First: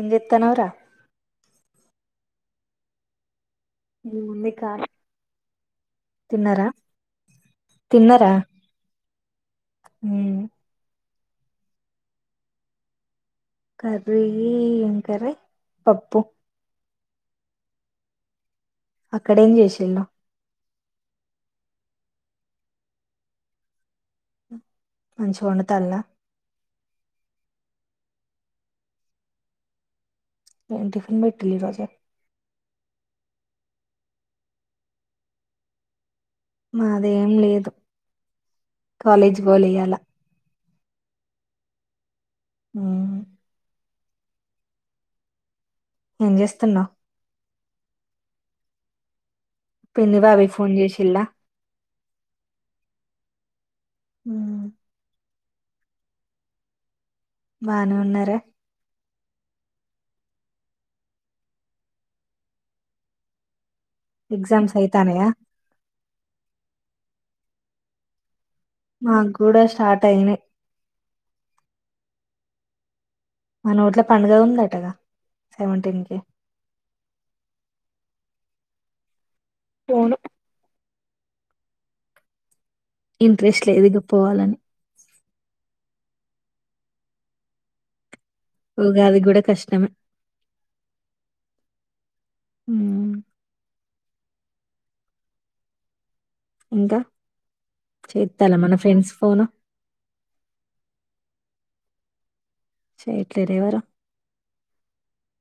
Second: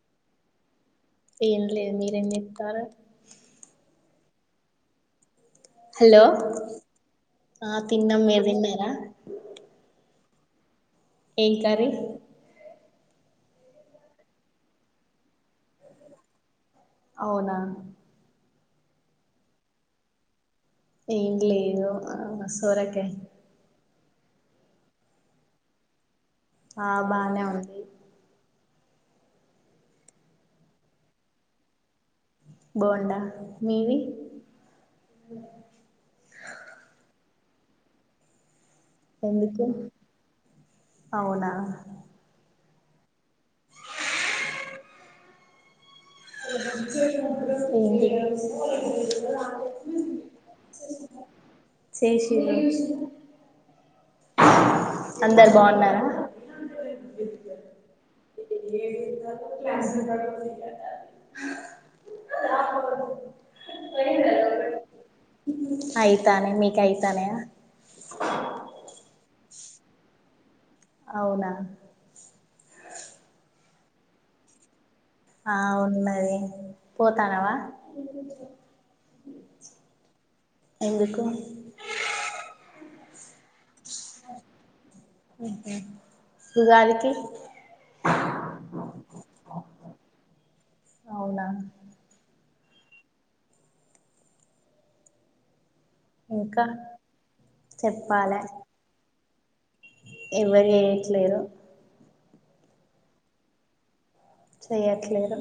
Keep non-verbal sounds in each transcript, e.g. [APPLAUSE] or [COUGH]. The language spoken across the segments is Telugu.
ఏజేత్తున్నావ్ రా ఏం లేదు మీరేం జేత్తారు బూంది కార్ హలో ఆహ్ తిన్నాం తిన్నారా మీరు తిన్నార ఉమ్ ఏం కర్రీ కర్రీ ఏం కర్రీ పప్పు అవునా అక్కడేం చేసిల్లు. ఏం లేదు ఆ సొరకాయ. మంచిగా వండుతాల్లా. ఆ బానే ఉంది. ఏం టిఫిన్ పెట్టిల్లు ఈ రోజు. బోండా మీవి. మాదేం లేదు. కాలేజ్ ఎందుకు గోల్య్యాల. అవునా. ఉమ్. ఏం చేస్తున్నావు? [UNINTELLIGIBLE] పిన్ని బాబాయ్ ఫోన్ చేసిల్లా చేసిర్రా. హమ్. అందరు బాగున్నారా. బానే ఉన్నారా ఇడ్లీ. [UNINTELLIGIBLE] ఎక్సామ్స్ అయితనయా. అయితానై మీకు అయితానయ్య. మాకు కూడా స్టార్ట్ అయింది. అవునా. మన ఊట్లో పండుగ ఉంద అటగా. ఆ ఉన్నది పోతున్నవా. ఈవెనింగ్ ఆ పోను. ఎందుకు? ఇంట్రెస్ట్ లేదు ఇగ పోవాలని. ఉగాదికి. ఉగాదికి కూడా కష్టమే. అవునా. ఉమ్. ఇంకా చెప్పాలే చేస్తాలా మన ఫ్రెండ్స్ ఫోను. ఎవరు చేయట్లేదు. చెయ్యట్లేదేవారు. చెయ్యట్లేరు.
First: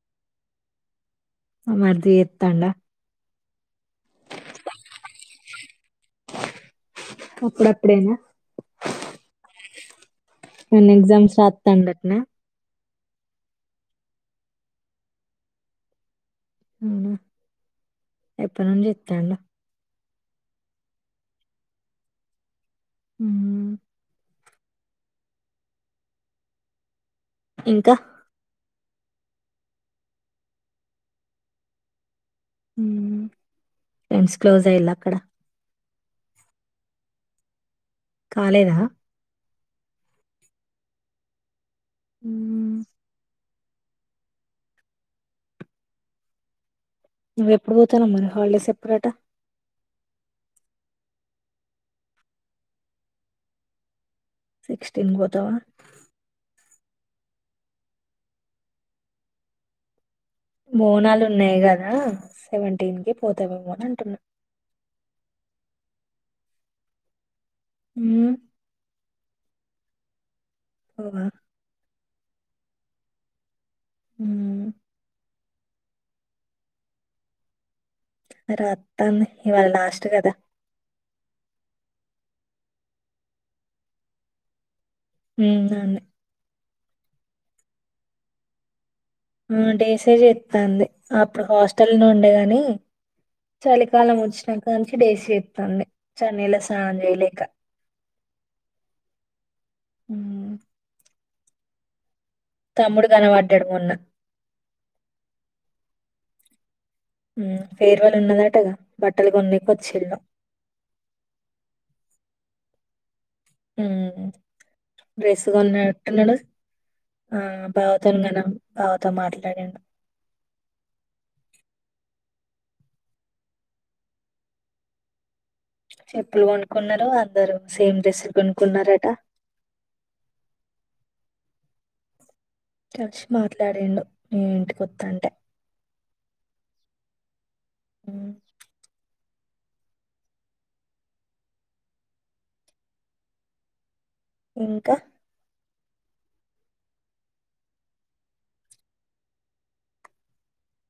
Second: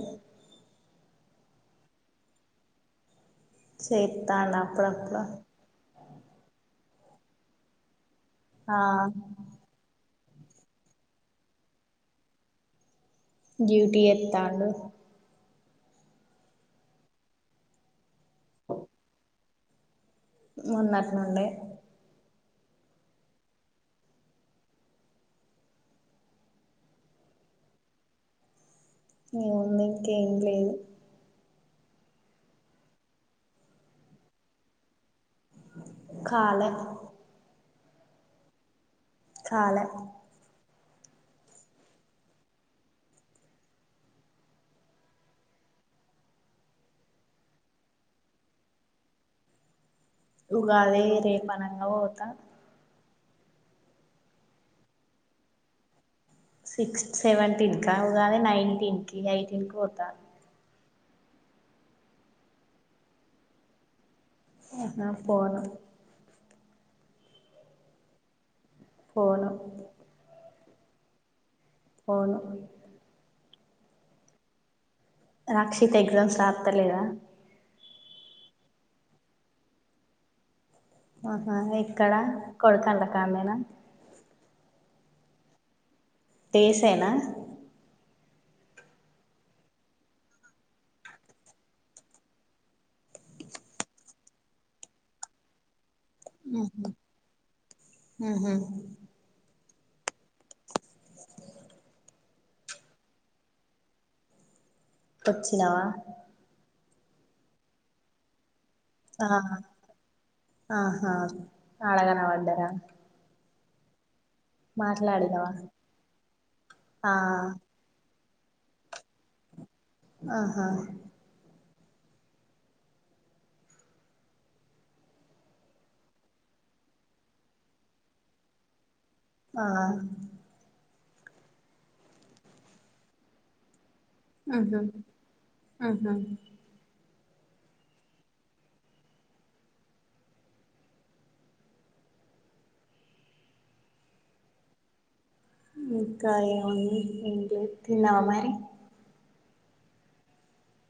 మరిది చేస్తాండా. చేతన్డు అప్పుడప్పుడు. అప్పుడప్పుడైనా. ఆ. నేను ఎగ్జామ్స్ రాతండత్న. డ్యూటీ జేతండు. హ్మ్. ఎప్పనుంచి జేస్తాండు. మొన్నటి నుండే ఉ ఇంకా ఏముంది ఇంకేం లేదు హ్మ్ ఫ్రెండ్స్ క్లోజ్ అయిల్లా అక్కడ కాలే కాలేదా కాలా ఉమ్ నువ్వు ఎప్పుడు పోతున్నావ్ మరి హాలిడేస్ ఎప్పుడట ఉగాది రేపనంగా బోతా సిక్స్టీన్ కి బోతావ సిక్స్ సెవెంటీన్ క ఉగాది నైన్టీన్ కి ఎయిటీన్ కి పోతా బోనాలు ఉన్నాయి గదా సెవెంటీన్ కి పోతావేమో అని అంటున్నా ఆహా పోను ఇంగా పోను పోవా పోను హ్మ్ రాక్షిత ఎగ్జామ్స్ రాత్తలేద రాత్తంది ఇవాళ లాస్ట్ గదా ఆహా ఎక్కడా కొడకొండకామెనా ఉ ఆన్నే డేసైనా ఆ డేసే జేత్తాంది అప్పుడు హాస్టల్ ను ఉండే గాని చలికాలం వచ్చినాంక నుంచి డేస్ జేత్తాంది చన్నిల్లా స్నానం జెయలేక ఉహు హు తమ్ముడు గనబడ్డాడు మొన్న వచ్చినవా ఫేర్ వళ్ ఉన్నదటగా ఆ బట్టలు కొన్నికి వచ్చిళ్ళు ఆహా ఆడగనబడ్డరా ఉ మాట్లాడినవా బ్రెస్సు గొన్నంట్టున్నాడు ఆ బావతోని గన బావతో మాట్లాడిండు ఆహా చెప్పులు కొనుక్కున్నారు అందరు సేమ్ డ్రెస్సులు కొనుక్కున్నారట ఆ తక్ష్ మాట్లాడిండు నేను ఆహా ఇంటికి ఆహా అ ఇంకా ఇంకా ఏముంది ఏంలేదు తిన్నావా మరి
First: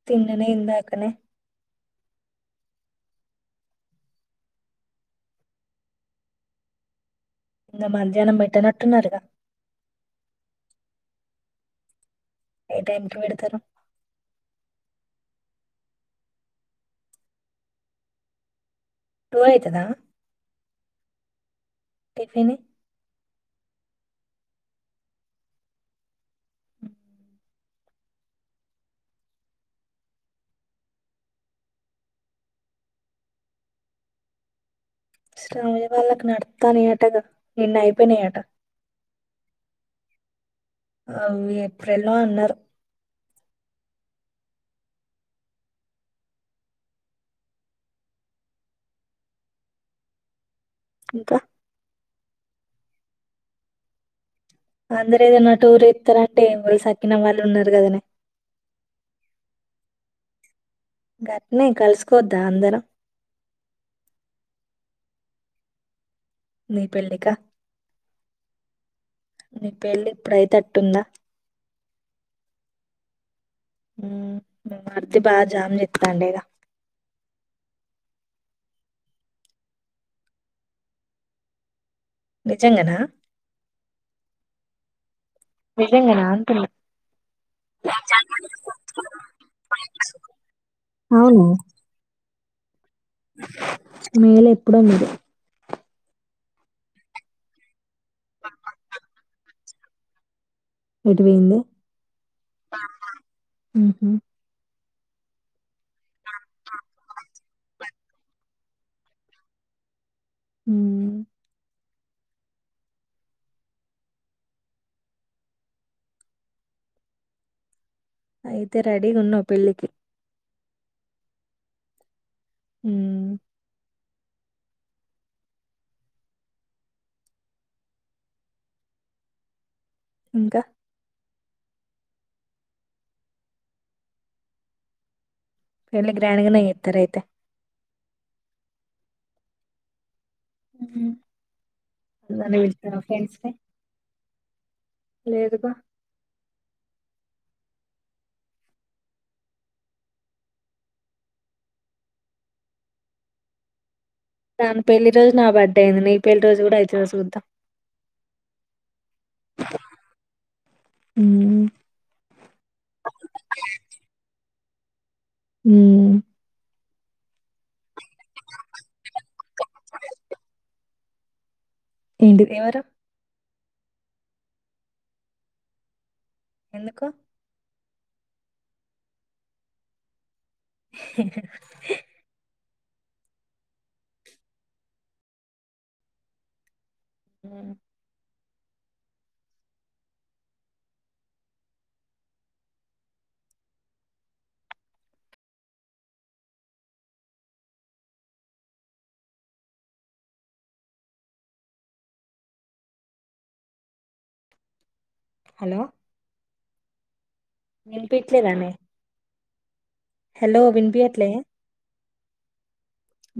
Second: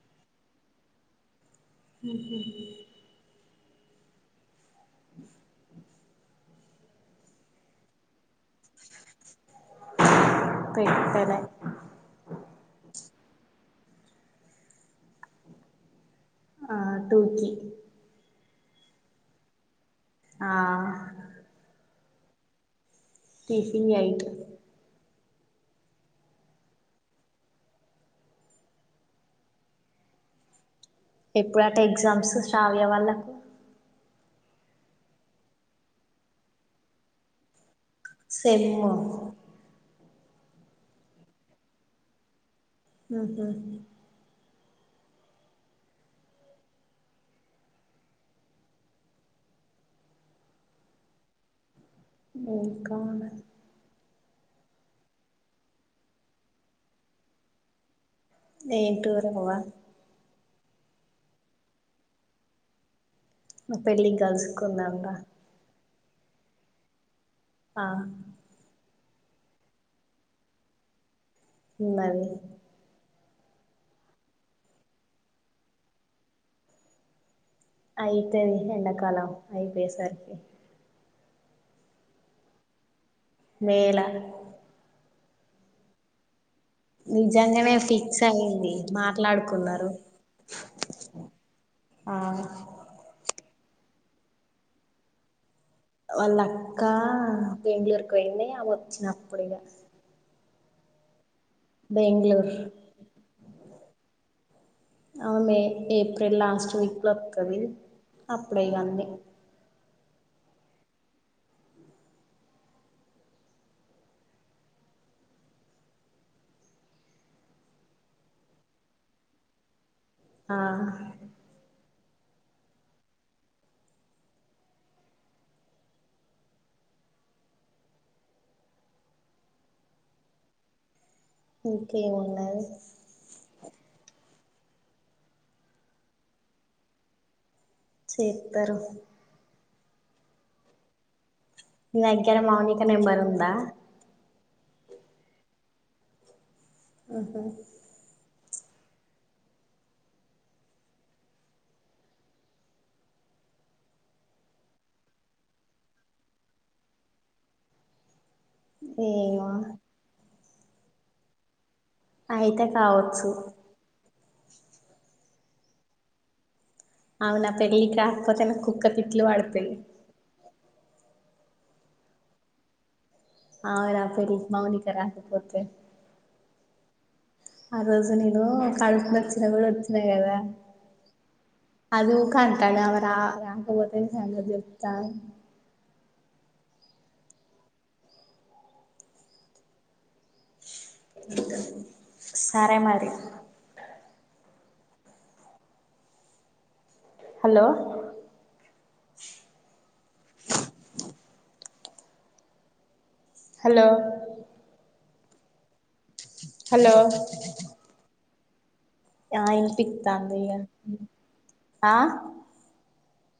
తిన్ననే ఇందాకనే హ్మ్మ్ [UNINTELLIGIBLE] ఇంకా మధ్యాహ్నం పెట్టనట్టున్నారుగా పెట్టలే ఏ టైమ్కి వెడుతరు ఆ టూకి టూ అయితదా ఆ టిఫిన్ ఫంగ్యిట్ ఎప్పుడు అట ఎగ్జామ్స్ శ్రావ్య వాళ్ళకు శ్రవ్య వాళ్ళకి నడుతైన అటగా నిన్న అయిపో సెమ్ము అ అవి ఏప్రిల్ లో అన్నారు హు హు ఇంకా ఇంకానా అందర ఏదైనా టూర్ ఏస్తారంటే వా సక్కిన వాళ్ళు ఉన్నారు కదనే ఏం టూర్ పోవ గట్నే కలుసుకోద్దా అందరం పెళ్ళికి గలుసుకుంటదం రా నీ పెళ్ళికా ఆ నీ పెళ్ళి ఇప్పుడైత అట్టుందా ఉనావే మర్ది బాగా జమ జత్తండేగా అయితేది ఎండకాలం అయి పసరికి నిజంగానా మేల నిజంగానే అంతలే నిజంగానే ఫిక్స్ అయింది మాట్లాడుకున్నారు అవును ఆ మేలు ఎప్పుడ లేదు వాళ్ళ అక్కా పెంగళూరు ఇ వెన్న వచ్చిన అప్పుడుగా బెంగళూరు ంది ఆ మే ఏప్రిల్ లాస్ట్ వీక్ లో ఒకక్కది అప్పుడే ఇంగాన్ని హ్మ్మ్ అయితే రెడీ ఉన్నావు్ పెళ్ళికి ఆ హ్మ్మ్ ఇంకా ఇంకేమున్నది పెళ్లి గ్రాండ్ గానే చేస్తారు అయితే చేతారు హ్మ్మ్ నైకిర మౌనిక నంబరుందా ని లేదుగా మ్ హ్ దాన్ పెళ్లి రోజు నా బర్త్డే అయింది నీ పెళ్లి రోజు కూడా ఐతదో చూద్దాం ఏమొ మ్ అయితే కావచ్చు మ్ అవు నా పెళ్ళకాక్పోతే న కుక్కతి వడుతయ్ ఏంటి ఎవరు ఆనా పరి మౌని క రాకపోతే ఎందుకు ఆ రోజు నేను కడుపు నొచ్చిన గుడ ఒచ్చిన కదా కాన్ అమెరా రకపోతే ని సంగత్ చెప్తా మ్ సరే మరి హలో హలో హలో హలో నింపి లానే ఆయి పితాందియా వినిపియట్లే ఆ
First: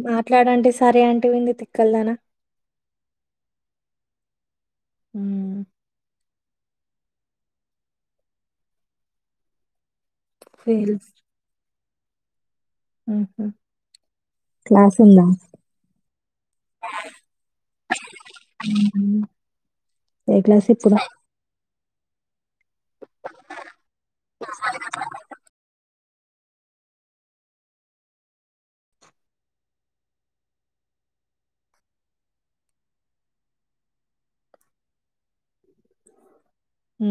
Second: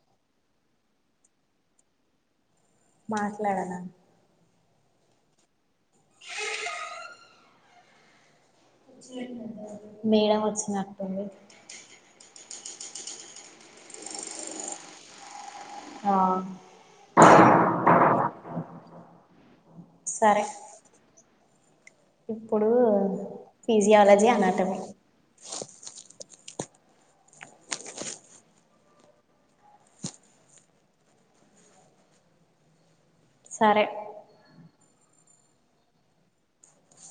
మాట్లాడంటే సరే అంటవేందే తిక్కల్దానా మాట్లాడనా మ్ [UNINTELLIGIBLE] మేడం ఫీల్స్ వచ్చినట్టుంది క్లాస్ ఉందా ఆ ఏ క్లాస్ ఇప్పుడు ఇప్పుడూ ఫిజియాలజీ అనాటమి సరే మ్